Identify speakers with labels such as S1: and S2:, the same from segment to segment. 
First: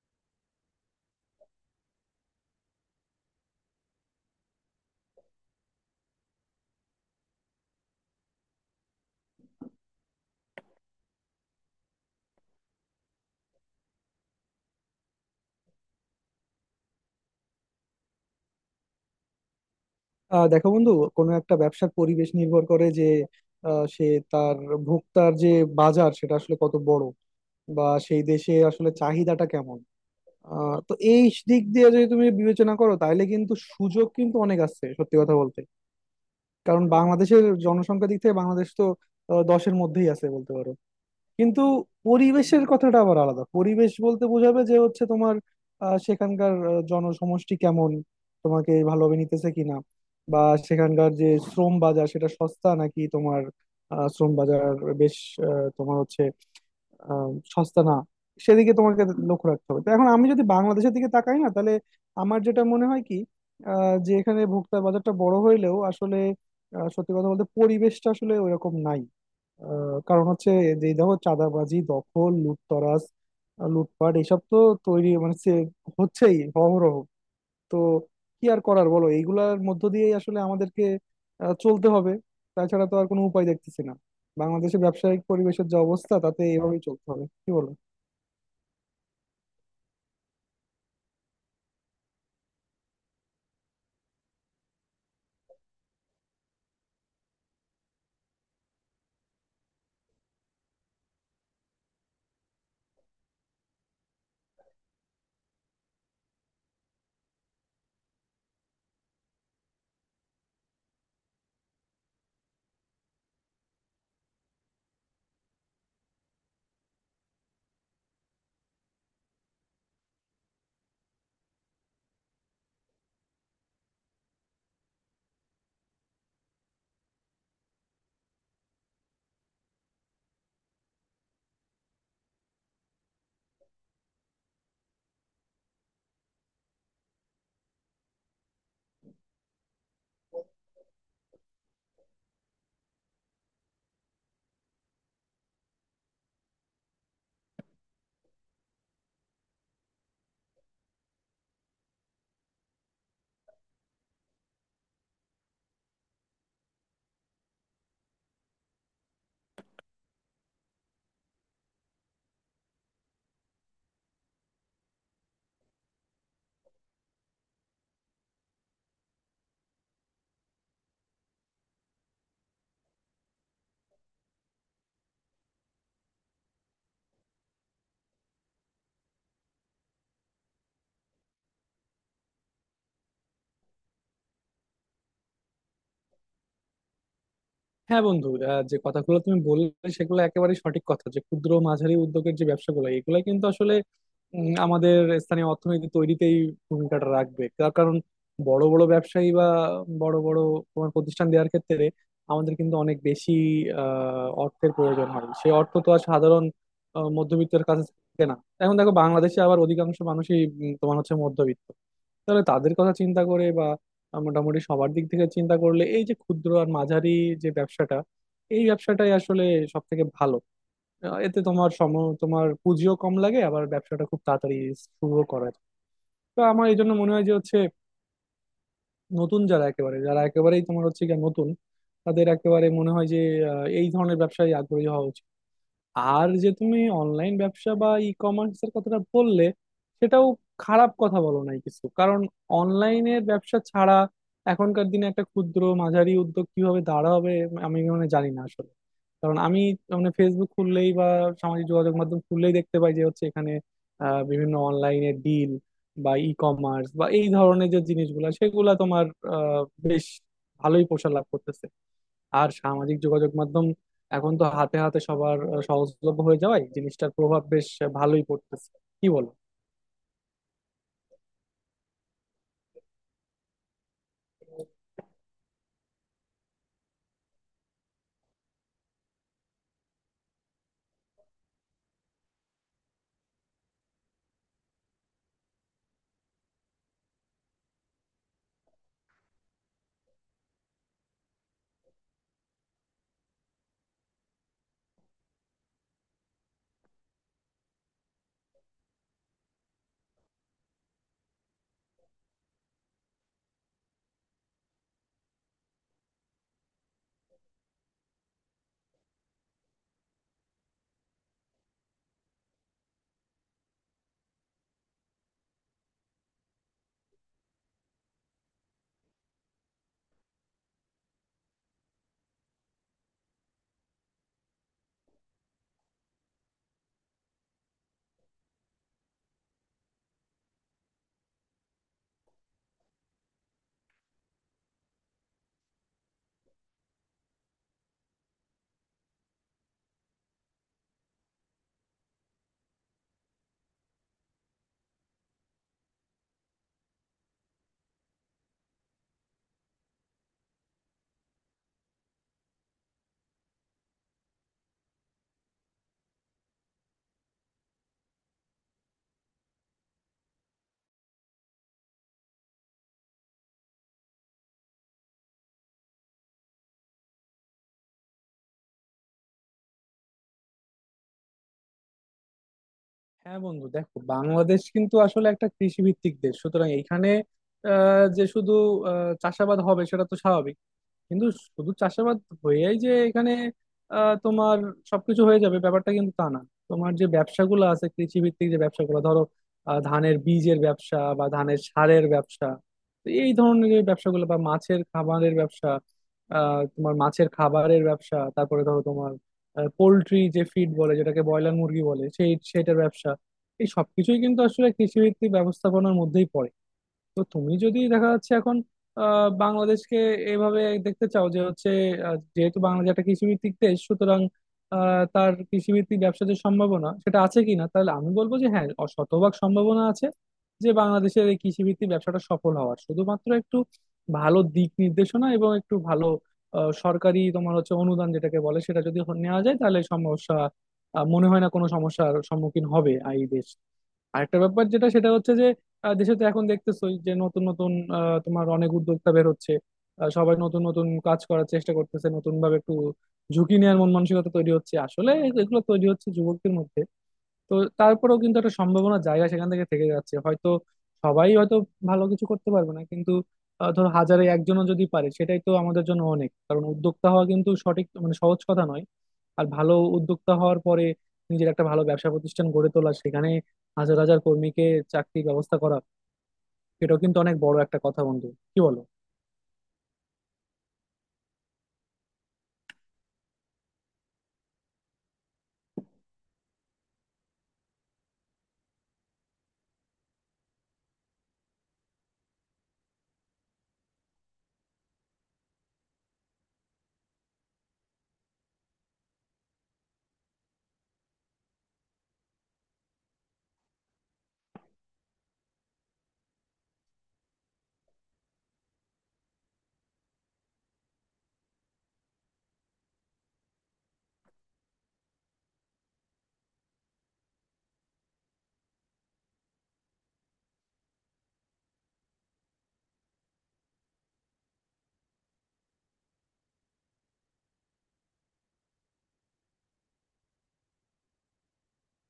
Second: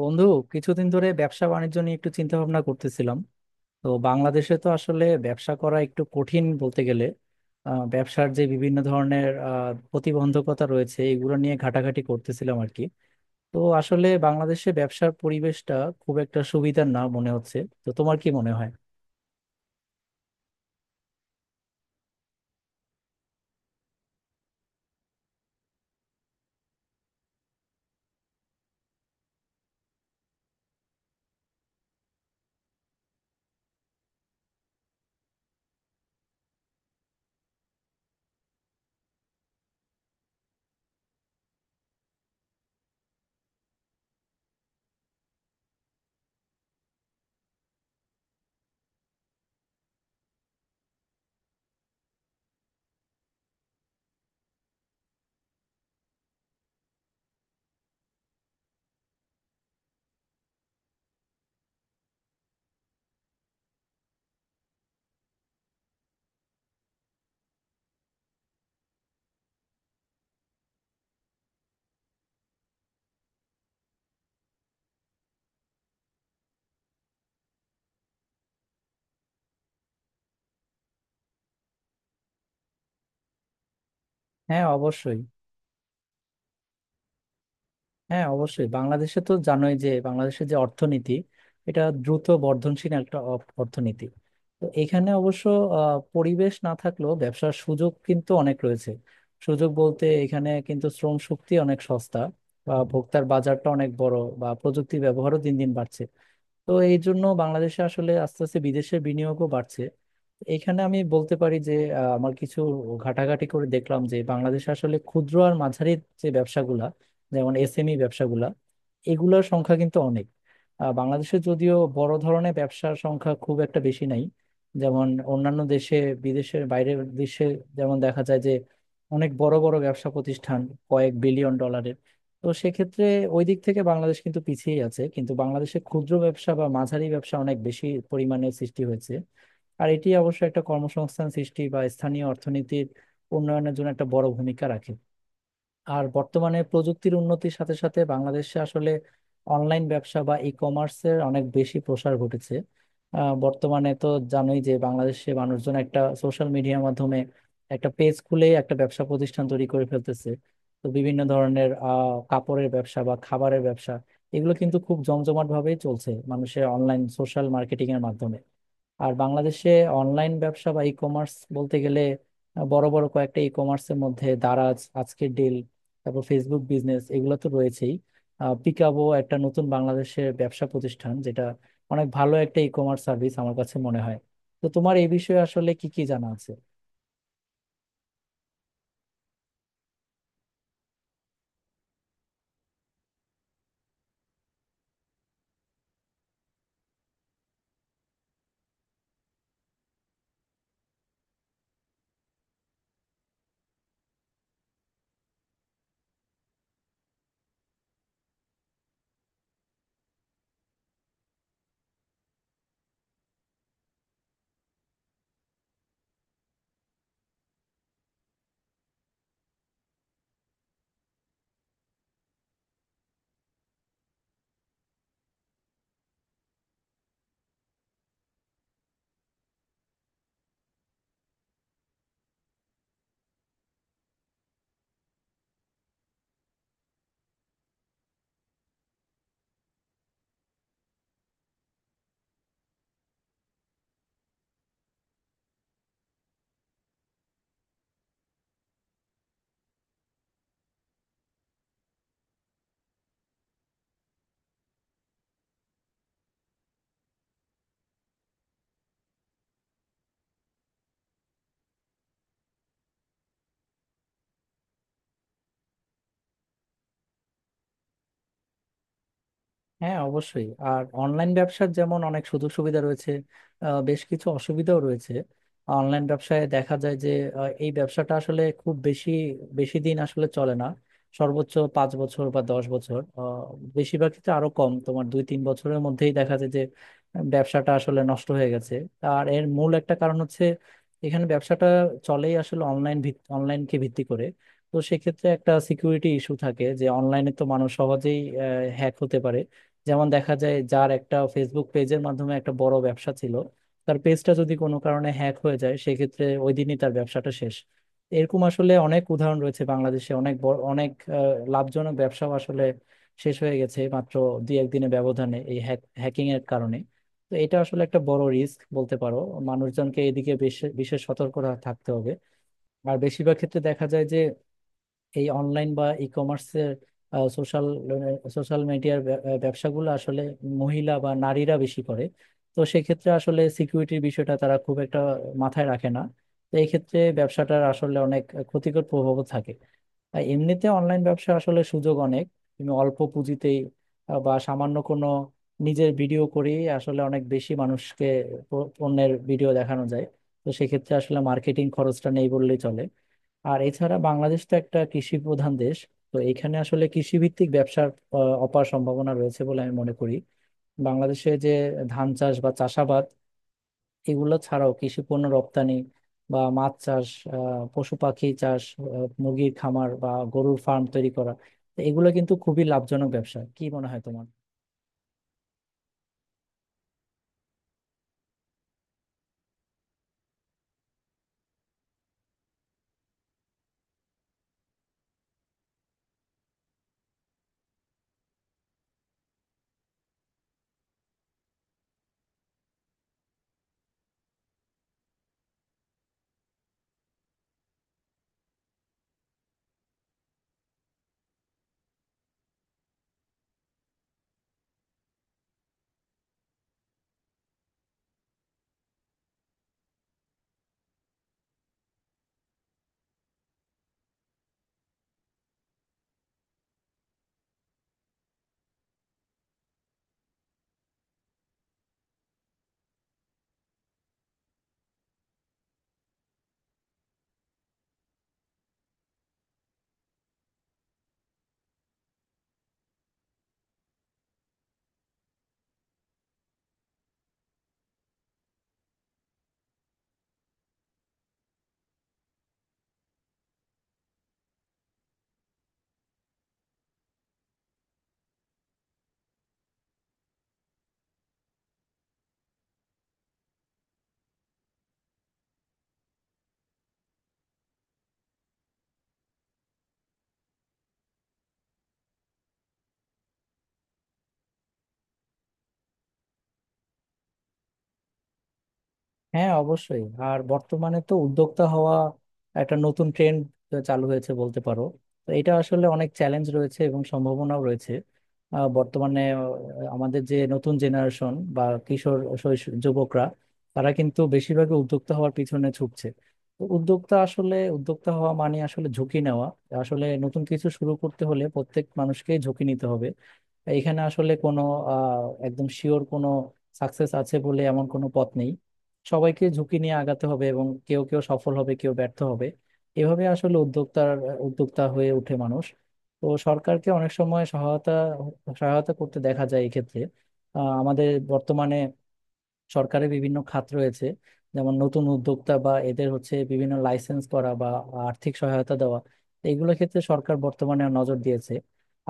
S1: বন্ধু, কিছুদিন ধরে ব্যবসা বাণিজ্য নিয়ে একটু চিন্তা ভাবনা করতেছিলাম। তো বাংলাদেশে তো আসলে ব্যবসা করা একটু কঠিন বলতে গেলে। ব্যবসার যে বিভিন্ন ধরনের প্রতিবন্ধকতা রয়েছে, এগুলো নিয়ে ঘাটাঘাটি করতেছিলাম আর কি। তো আসলে বাংলাদেশে ব্যবসার পরিবেশটা খুব একটা সুবিধার না মনে হচ্ছে। তো তোমার কি মনে হয়?
S2: দেখো বন্ধু, কোনো একটা ব্যবসার পরিবেশ নির্ভর করে যে আহ, সে তার ভোক্তার যে বাজার সেটা আসলে কত বড় বা সেই দেশে আসলে চাহিদাটা কেমন। তো এই দিক দিয়ে যদি তুমি বিবেচনা করো তাহলে কিন্তু সুযোগ কিন্তু অনেক আছে সত্যি কথা বলতে। কারণ বাংলাদেশের জনসংখ্যা দিক থেকে বাংলাদেশ তো দশের মধ্যেই আছে বলতে পারো। কিন্তু পরিবেশের কথাটা আবার আলাদা, পরিবেশ বলতে বোঝাবে যে হচ্ছে তোমার সেখানকার জনসমষ্টি কেমন, তোমাকে ভালোভাবে নিতেছে কিনা, বা সেখানকার যে শ্রম বাজার সেটা সস্তা নাকি তোমার শ্রম বাজার বেশ আহ, তোমার হচ্ছে আহ, সস্তা না, সেদিকে তোমাকে লক্ষ্য রাখতে হবে। তো এখন আমি যদি বাংলাদেশের দিকে তাকাই না, তাহলে আমার যেটা মনে হয় কি, যে এখানে ভোক্তা বাজারটা বড় হইলেও আসলে সত্যি কথা বলতে পরিবেশটা আসলে ওইরকম নাই। কারণ হচ্ছে, যেই দেখো চাঁদাবাজি, দখল, লুটতরাজ, লুটপাট, এসব তো তৈরি মানে সে- হচ্ছেই অহরহ। তো কি আর করার বলো, এইগুলার মধ্য দিয়েই আসলে আমাদেরকে চলতে হবে, তাছাড়া তো আর কোনো উপায় দেখতেছি না।
S1: হ্যাঁ,
S2: বাংলাদেশের
S1: অবশ্যই।
S2: ব্যবসায়িক পরিবেশের যে অবস্থা তাতে এভাবেই চলতে হবে, কি বলো?
S1: হ্যাঁ, অবশ্যই, বাংলাদেশে তো জানোই যে বাংলাদেশের যে অর্থনীতি, এটা দ্রুত বর্ধনশীল একটা অর্থনীতি। তো এখানে অবশ্য পরিবেশ না থাকলেও ব্যবসার সুযোগ কিন্তু অনেক রয়েছে। সুযোগ বলতে এখানে কিন্তু শ্রম শক্তি অনেক সস্তা, বা ভোক্তার বাজারটা অনেক বড়, বা প্রযুক্তির ব্যবহারও দিন দিন বাড়ছে। তো এই জন্য বাংলাদেশে আসলে আস্তে আস্তে বিদেশের বিনিয়োগও বাড়ছে। এখানে আমি বলতে পারি যে আমার কিছু ঘাটাঘাটি করে দেখলাম যে বাংলাদেশে আসলে ক্ষুদ্র আর মাঝারি যে ব্যবসাগুলা, যেমন এসএমই ব্যবসাগুলা, এগুলোর সংখ্যা কিন্তু অনেক। বাংলাদেশে যদিও বড় ধরনের ব্যবসার সংখ্যা খুব একটা বেশি নাই, যেমন অন্যান্য দেশে, বিদেশের বাইরের দেশে, যেমন দেখা যায় যে অনেক বড় বড় ব্যবসা প্রতিষ্ঠান কয়েক বিলিয়ন ডলারের। তো সেক্ষেত্রে ওই দিক থেকে বাংলাদেশ কিন্তু পিছিয়ে আছে, কিন্তু বাংলাদেশে ক্ষুদ্র ব্যবসা বা মাঝারি ব্যবসা অনেক বেশি পরিমাণে সৃষ্টি হয়েছে। আর এটি অবশ্য একটা কর্মসংস্থান সৃষ্টি বা স্থানীয় অর্থনীতির উন্নয়নের জন্য একটা বড় ভূমিকা রাখে। আর বর্তমানে প্রযুক্তির উন্নতির সাথে সাথে বাংলাদেশে আসলে অনলাইন ব্যবসা বা ই কমার্সের অনেক বেশি প্রসার ঘটেছে। বর্তমানে তো জানোই যে বাংলাদেশে মানুষজন একটা সোশ্যাল মিডিয়ার মাধ্যমে একটা পেজ খুলে একটা ব্যবসা প্রতিষ্ঠান তৈরি করে ফেলতেছে। তো বিভিন্ন ধরনের কাপড়ের ব্যবসা বা খাবারের ব্যবসা, এগুলো কিন্তু খুব জমজমাট ভাবেই চলছে মানুষের অনলাইন সোশ্যাল মার্কেটিং এর মাধ্যমে। আর বাংলাদেশে অনলাইন ব্যবসা বা ই কমার্স বলতে গেলে বড় বড় কয়েকটা ই কমার্সের মধ্যে দারাজ, আজকের ডিল, তারপর ফেসবুক বিজনেস, এগুলো তো রয়েছেই। পিকাবো একটা নতুন বাংলাদেশের ব্যবসা প্রতিষ্ঠান, যেটা অনেক ভালো একটা ই কমার্স সার্ভিস আমার কাছে মনে হয়। তো তোমার এই বিষয়ে আসলে কি কি জানা আছে?
S2: হ্যাঁ বন্ধু, যে কথাগুলো তুমি বললে সেগুলো একেবারে সঠিক কথা, যে ক্ষুদ্র মাঝারি উদ্যোগের যে ব্যবসাগুলো এগুলো কিন্তু আসলে আমাদের স্থানীয় অর্থনীতি তৈরিতেই ভূমিকাটা রাখবে। তার কারণ, বড় বড় ব্যবসায়ী বা বড় বড় তোমার প্রতিষ্ঠান দেওয়ার ক্ষেত্রে আমাদের কিন্তু অনেক বেশি অর্থের প্রয়োজন হয়, সেই অর্থ তো আর সাধারণ মধ্যবিত্তের কাছে থাকে না। এখন দেখো বাংলাদেশে আবার অধিকাংশ মানুষই তোমার হচ্ছে মধ্যবিত্ত। তাহলে তাদের কথা চিন্তা করে বা মোটামুটি সবার দিক থেকে চিন্তা করলে এই যে ক্ষুদ্র আর মাঝারি যে ব্যবসাটা, এই ব্যবসাটাই আসলে সব থেকে ভালো। আহ, এতে তোমার সম তোমার পুঁজিও কম লাগে, আবার ব্যবসাটা খুব তাড়াতাড়ি শুরু করা যায়। তো আমার এই জন্য মনে হয় যে হচ্ছে, নতুন যারা একেবারেই তোমার হচ্ছে গিয়ে নতুন, তাদের একেবারে মনে হয় যে এই ধরনের ব্যবসায় আগ্রহী হওয়া উচিত। আর যে তুমি অনলাইন ব্যবসা বা ই কমার্স এর কথাটা বললে, সেটাও খারাপ কথা বলো নাই কিছু। কারণ অনলাইনের ব্যবসা ছাড়া এখনকার দিনে একটা ক্ষুদ্র মাঝারি উদ্যোগ কিভাবে দাঁড়াবে আমি মানে জানি না আসলে। কারণ আমি মানে ফেসবুক খুললেই বা সামাজিক যোগাযোগ মাধ্যম খুললেই দেখতে পাই যে হচ্ছে এখানে বিভিন্ন অনলাইনে ডিল বা ই কমার্স বা এই ধরনের যে জিনিসগুলা সেগুলা তোমার আহ, বেশ ভালোই প্রসার লাভ করতেছে। আর সামাজিক যোগাযোগ মাধ্যম এখন তো হাতে হাতে সবার সহজলভ্য হয়ে যাওয়ায় জিনিসটার প্রভাব বেশ ভালোই পড়তেছে, কি বলো?
S1: হ্যাঁ, অবশ্যই। আর অনলাইন ব্যবসার যেমন অনেক সুযোগ সুবিধা রয়েছে, বেশ কিছু অসুবিধাও রয়েছে। অনলাইন ব্যবসায় দেখা যায় যে এই ব্যবসাটা আসলে খুব বেশি বেশি দিন আসলে চলে না। সর্বোচ্চ 5 বছর বা 10 বছর, বেশিরভাগ ক্ষেত্রে আরো কম, তোমার দুই তিন বছরের মধ্যেই দেখা যায় যে ব্যবসাটা আসলে নষ্ট হয়ে গেছে। আর এর মূল একটা কারণ হচ্ছে এখানে ব্যবসাটা চলেই আসলে অনলাইনকে ভিত্তি করে। তো সেক্ষেত্রে একটা সিকিউরিটি ইস্যু থাকে, যে অনলাইনে তো মানুষ সহজেই হ্যাক হতে পারে। যেমন দেখা যায় যার একটা ফেসবুক পেজের মাধ্যমে একটা বড় ব্যবসা ছিল, তার পেজটা যদি কোনো কারণে হ্যাক হয়ে যায়, সেক্ষেত্রে ওই দিনই তার ব্যবসাটা শেষ। এরকম আসলে অনেক উদাহরণ রয়েছে বাংলাদেশে, অনেক বড় অনেক লাভজনক ব্যবসাও আসলে শেষ হয়ে গেছে মাত্র দুই একদিনের ব্যবধানে এই হ্যাকিং এর কারণে। তো এটা আসলে একটা বড় রিস্ক বলতে পারো। মানুষজনকে এদিকে বিশেষ বিশেষ সতর্ক থাকতে হবে। আর বেশিরভাগ ক্ষেত্রে দেখা যায় যে এই অনলাইন বা ই কমার্সের সোশ্যাল সোশ্যাল মিডিয়ার ব্যবসাগুলো আসলে মহিলা বা নারীরা বেশি করে। তো সেক্ষেত্রে আসলে সিকিউরিটির বিষয়টা তারা খুব একটা মাথায় রাখে না। তো এই ক্ষেত্রে ব্যবসাটার আসলে অনেক ক্ষতিকর প্রভাবও থাকে। আর এমনিতে অনলাইন ব্যবসা আসলে সুযোগ অনেক, তুমি অল্প পুঁজিতেই বা সামান্য কোনো নিজের ভিডিও করেই আসলে অনেক বেশি মানুষকে পণ্যের ভিডিও দেখানো যায়। তো সেক্ষেত্রে আসলে মার্কেটিং খরচটা নেই বললেই চলে। আর এছাড়া বাংলাদেশ তো একটা কৃষি প্রধান দেশ, তো এখানে আসলে কৃষি ভিত্তিক ব্যবসার অপার সম্ভাবনা রয়েছে বলে আমি মনে করি। বাংলাদেশে যে ধান চাষ বা চাষাবাদ, এগুলো ছাড়াও কৃষি পণ্য রপ্তানি, বা মাছ চাষ, পশু পাখি চাষ, মুরগির খামার বা গরুর ফার্ম তৈরি করা, তো এগুলো কিন্তু খুবই লাভজনক ব্যবসা।
S2: হ্যাঁ
S1: কি
S2: বন্ধু,
S1: মনে
S2: দেখো
S1: হয় তোমার?
S2: বাংলাদেশ কিন্তু আসলে একটা কৃষি ভিত্তিক দেশ, সুতরাং এইখানে আহ, যে শুধু আহ, চাষাবাদ হবে সেটা তো স্বাভাবিক। কিন্তু শুধু চাষাবাদ হয়েই যে এখানে তোমার সবকিছু হয়ে যাবে ব্যাপারটা কিন্তু তা না। তোমার যে ব্যবসাগুলো আছে কৃষি ভিত্তিক, যে ব্যবসাগুলো ধরো ধানের বীজের ব্যবসা বা ধানের সারের ব্যবসা, তো এই ধরনের যে ব্যবসাগুলো বা মাছের খাবারের ব্যবসা, তারপরে ধরো তোমার পোল্ট্রি যে ফিড বলে, যেটাকে ব্রয়লার মুরগি বলে, সেটার ব্যবসা, এই সবকিছুই কিন্তু আসলে কৃষিভিত্তিক ব্যবস্থাপনার মধ্যেই পড়ে। তো তুমি যদি দেখা যাচ্ছে এখন বাংলাদেশকে এইভাবে দেখতে চাও যে হচ্ছে যেহেতু বাংলাদেশ একটা কৃষিভিত্তিক দেশ, সুতরাং তার কৃষিভিত্তিক ব্যবসার যে সম্ভাবনা সেটা আছে কিনা, তাহলে আমি বলবো যে হ্যাঁ, শতভাগ সম্ভাবনা আছে যে বাংলাদেশের এই কৃষিভিত্তিক ব্যবসাটা সফল হওয়ার। শুধুমাত্র একটু ভালো দিক নির্দেশনা এবং একটু ভালো সরকারি তোমার হচ্ছে অনুদান যেটাকে বলে, সেটা যদি নেওয়া যায় তাহলে সমস্যা, মনে হয় না কোনো সমস্যার সম্মুখীন হবে এই দেশ। আরেকটা ব্যাপার যেটা, সেটা হচ্ছে যে দেশে তো এখন দেখতেছোই যে নতুন নতুন তোমার অনেক উদ্যোক্তা বের হচ্ছে। সবাই নতুন নতুন কাজ করার চেষ্টা করতেছে, নতুন ভাবে একটু ঝুঁকি নেওয়ার মন মানসিকতা তৈরি হচ্ছে আসলে, এগুলো তৈরি হচ্ছে যুবকদের মধ্যে। তো তারপরেও কিন্তু একটা সম্ভাবনা জায়গা সেখান থেকে থেকে যাচ্ছে। হয়তো সবাই হয়তো ভালো কিছু করতে পারবে না, কিন্তু ধরো হাজারে একজনও যদি পারে সেটাই তো আমাদের জন্য অনেক। কারণ উদ্যোক্তা হওয়া কিন্তু সঠিক মানে সহজ কথা নয়। আর ভালো উদ্যোক্তা হওয়ার পরে নিজের একটা ভালো ব্যবসা প্রতিষ্ঠান গড়ে তোলা, সেখানে হাজার হাজার কর্মীকে চাকরির ব্যবস্থা করা, এটাও কিন্তু অনেক বড় একটা কথা বন্ধু, কি বলো?
S1: হ্যাঁ, অবশ্যই। আর বর্তমানে তো উদ্যোক্তা হওয়া একটা নতুন ট্রেন্ড চালু হয়েছে বলতে পারো। তো এটা আসলে অনেক চ্যালেঞ্জ রয়েছে এবং সম্ভাবনাও রয়েছে। বর্তমানে আমাদের যে নতুন জেনারেশন বা কিশোর শৈশব যুবকরা, তারা কিন্তু বেশিরভাগই উদ্যোক্তা হওয়ার পিছনে ঝুঁকছে। তো উদ্যোক্তা হওয়া মানে আসলে ঝুঁকি নেওয়া। আসলে নতুন কিছু শুরু করতে হলে প্রত্যেক মানুষকেই ঝুঁকি নিতে হবে। এইখানে আসলে কোনো একদম শিওর কোনো সাকসেস আছে বলে এমন কোনো পথ নেই। সবাইকে ঝুঁকি নিয়ে আগাতে হবে এবং কেউ কেউ সফল হবে, কেউ ব্যর্থ হবে। এভাবে আসলে উদ্যোক্তা হয়ে ওঠে মানুষ। তো সরকারকে অনেক সময় সহায়তা সহায়তা করতে দেখা যায় এক্ষেত্রে। আমাদের বর্তমানে সরকারের বিভিন্ন খাত রয়েছে, যেমন নতুন উদ্যোক্তা বা এদের হচ্ছে বিভিন্ন লাইসেন্স করা বা আর্থিক সহায়তা দেওয়া, এইগুলোর ক্ষেত্রে সরকার বর্তমানে নজর দিয়েছে।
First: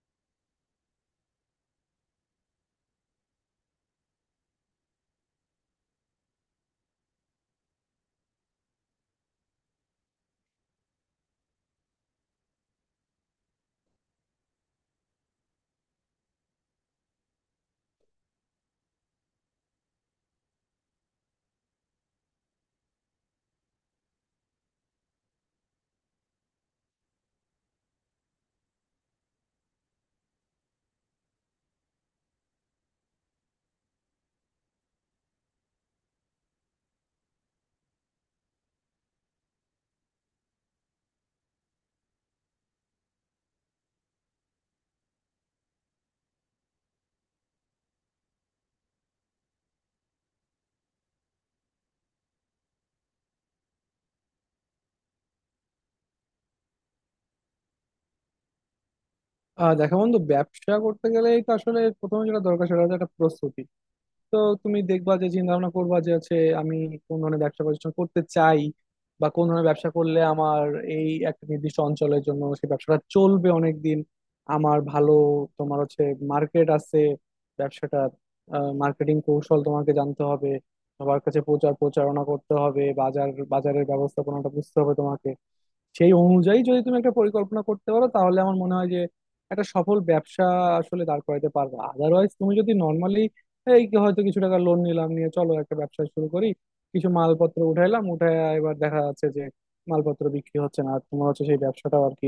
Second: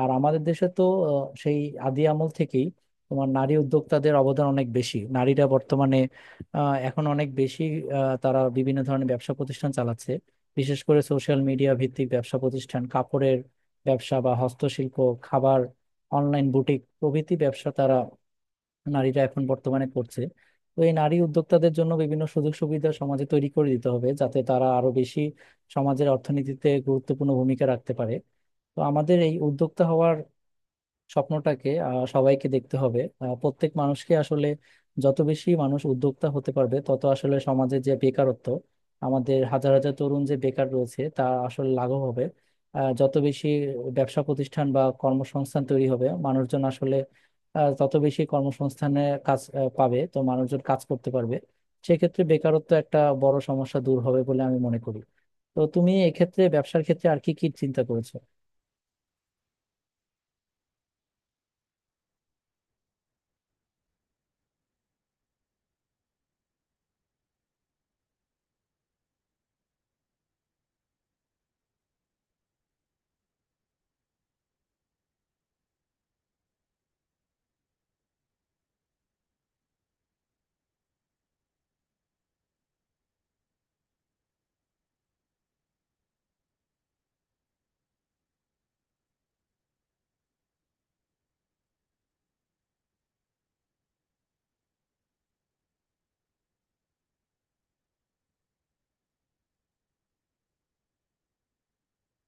S1: আর আমাদের দেশে তো আহ, সেই আদি আমল থেকেই তোমার নারী উদ্যোক্তাদের অবদান অনেক বেশি। নারীরা বর্তমানে এখন অনেক বেশি, তারা বিভিন্ন ধরনের ব্যবসা প্রতিষ্ঠান চালাচ্ছে। বিশেষ করে সোশ্যাল মিডিয়া ভিত্তিক ব্যবসা প্রতিষ্ঠান, কাপড়ের ব্যবসা বা হস্তশিল্প, খাবার, অনলাইন বুটিক প্রভৃতি ব্যবসা তারা, নারীরা এখন বর্তমানে করছে। তো এই নারী উদ্যোক্তাদের জন্য বিভিন্ন সুযোগ সুবিধা সমাজে তৈরি করে দিতে হবে, যাতে তারা আরো বেশি সমাজের অর্থনীতিতে গুরুত্বপূর্ণ ভূমিকা রাখতে পারে। তো আমাদের এই উদ্যোক্তা হওয়ার স্বপ্নটাকে সবাইকে দেখতে হবে, প্রত্যেক মানুষকে আসলে। যত বেশি মানুষ উদ্যোক্তা হতে পারবে, তত আসলে সমাজে যে বেকারত্ব, আমাদের হাজার হাজার তরুণ যে বেকার রয়েছে, তা আসলে লাঘব হবে। যত বেশি ব্যবসা প্রতিষ্ঠান বা কর্মসংস্থান তৈরি হবে, মানুষজন আসলে তত বেশি কর্মসংস্থানে কাজ পাবে। তো মানুষজন কাজ করতে পারবে, সেক্ষেত্রে বেকারত্ব একটা বড় সমস্যা দূর হবে বলে আমি মনে করি। তো তুমি এক্ষেত্রে ব্যবসার ক্ষেত্রে আর কি কি চিন্তা করেছো?
S2: দেখো বন্ধু, ব্যবসা করতে গেলেই তো আসলে প্রথমে যেটা দরকার সেটা হচ্ছে একটা প্রস্তুতি। তো তুমি দেখবা যে চিন্তা ভাবনা করবা যে হচ্ছে, আমি কোন ধরনের ব্যবসা প্রতিষ্ঠান করতে চাই, বা কোন ধরনের ব্যবসা করলে আমার এই একটা নির্দিষ্ট অঞ্চলের জন্য সেই ব্যবসাটা চলবে অনেক দিন। আমার ভালো তোমার হচ্ছে মার্কেট আছে ব্যবসাটা, মার্কেটিং কৌশল তোমাকে জানতে হবে, সবার কাছে প্রচার প্রচারণা করতে হবে, বাজারের ব্যবস্থাপনাটা বুঝতে হবে তোমাকে। সেই অনুযায়ী যদি তুমি একটা পরিকল্পনা করতে পারো তাহলে আমার মনে হয় যে একটা সফল ব্যবসা আসলে দাঁড় করাতে পারবে। আদারওয়াইজ তুমি যদি নর্মালি এই কি হয়তো কিছু টাকা লোন নিলাম, নিয়ে চলো একটা ব্যবসা শুরু করি, কিছু মালপত্র উঠায় এবার দেখা যাচ্ছে যে মালপত্র বিক্রি হচ্ছে না, আর তোমার হচ্ছে সেই ব্যবসাটাও আর কি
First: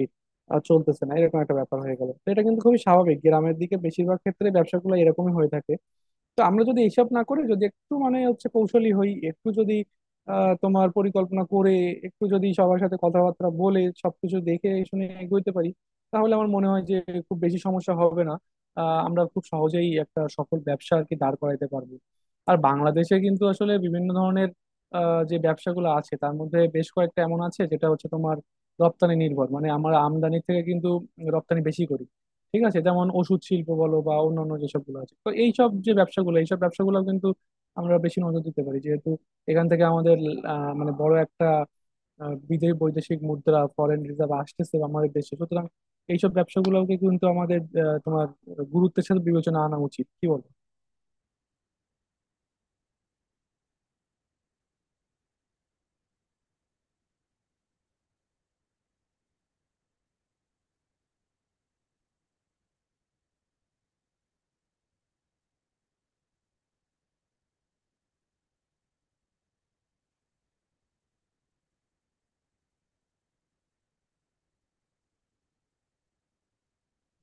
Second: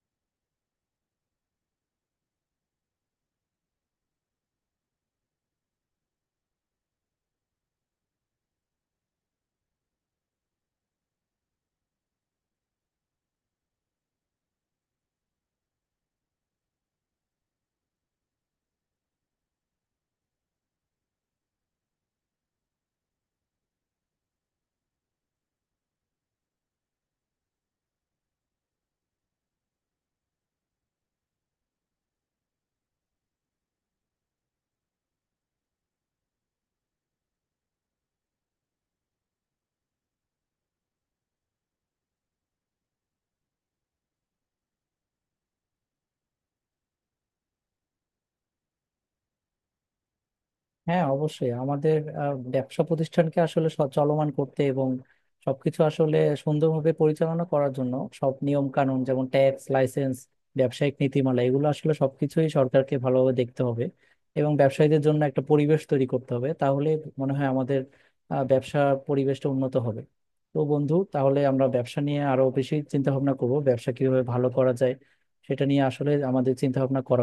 S2: চলতেছে না, এরকম একটা ব্যাপার হয়ে গেল। তো এটা কিন্তু খুবই স্বাভাবিক, গ্রামের দিকে বেশিরভাগ ক্ষেত্রে ব্যবসাগুলো এরকমই হয়ে থাকে। তো আমরা যদি এইসব না করে যদি একটু মানে হচ্ছে কৌশলী হই, একটু যদি তোমার পরিকল্পনা করে, একটু যদি সবার সাথে কথাবার্তা বলে সবকিছু দেখে শুনে এগোতে পারি, তাহলে আমার মনে হয় যে খুব বেশি সমস্যা হবে না, আমরা খুব সহজেই একটা সফল ব্যবসা আর কি দাঁড় করাইতে পারবো। আর বাংলাদেশে কিন্তু আসলে বিভিন্ন ধরনের যে ব্যবসাগুলো আছে তার মধ্যে বেশ কয়েকটা এমন আছে যেটা হচ্ছে তোমার রপ্তানি নির্ভর, মানে আমরা আমদানি থেকে কিন্তু রপ্তানি বেশি করি। ঠিক আছে, যেমন ওষুধ শিল্প বলো বা অন্যান্য যেসবগুলো আছে, তো এইসব যে ব্যবসাগুলো, এইসব ব্যবসাগুলো কিন্তু আমরা বেশি নজর দিতে পারি। যেহেতু এখান থেকে আমাদের আহ, মানে বড় একটা আহ, বিদেশি বৈদেশিক মুদ্রা ফরেন রিজার্ভ আসতেছে আমাদের দেশে, সুতরাং এইসব ব্যবসাগুলোকে কিন্তু আমাদের তোমার গুরুত্বের সাথে বিবেচনা আনা উচিত, কি বল?
S1: হ্যাঁ, অবশ্যই। আমাদের ব্যবসা প্রতিষ্ঠানকে আসলে চলমান করতে এবং সবকিছু আসলে সুন্দরভাবে পরিচালনা করার জন্য সব নিয়ম কানুন, যেমন ট্যাক্স, লাইসেন্স, ব্যবসায়িক নীতিমালা, এগুলো আসলে সবকিছুই সরকারকে ভালোভাবে দেখতে হবে এবং ব্যবসায়ীদের জন্য একটা পরিবেশ তৈরি করতে হবে। তাহলে মনে হয় আমাদের ব্যবসা পরিবেশটা উন্নত হবে। তো বন্ধু, তাহলে আমরা ব্যবসা নিয়ে আরো বেশি চিন্তা ভাবনা করবো, ব্যবসা কিভাবে ভালো করা যায় সেটা নিয়ে আসলে আমাদের চিন্তা ভাবনা করা।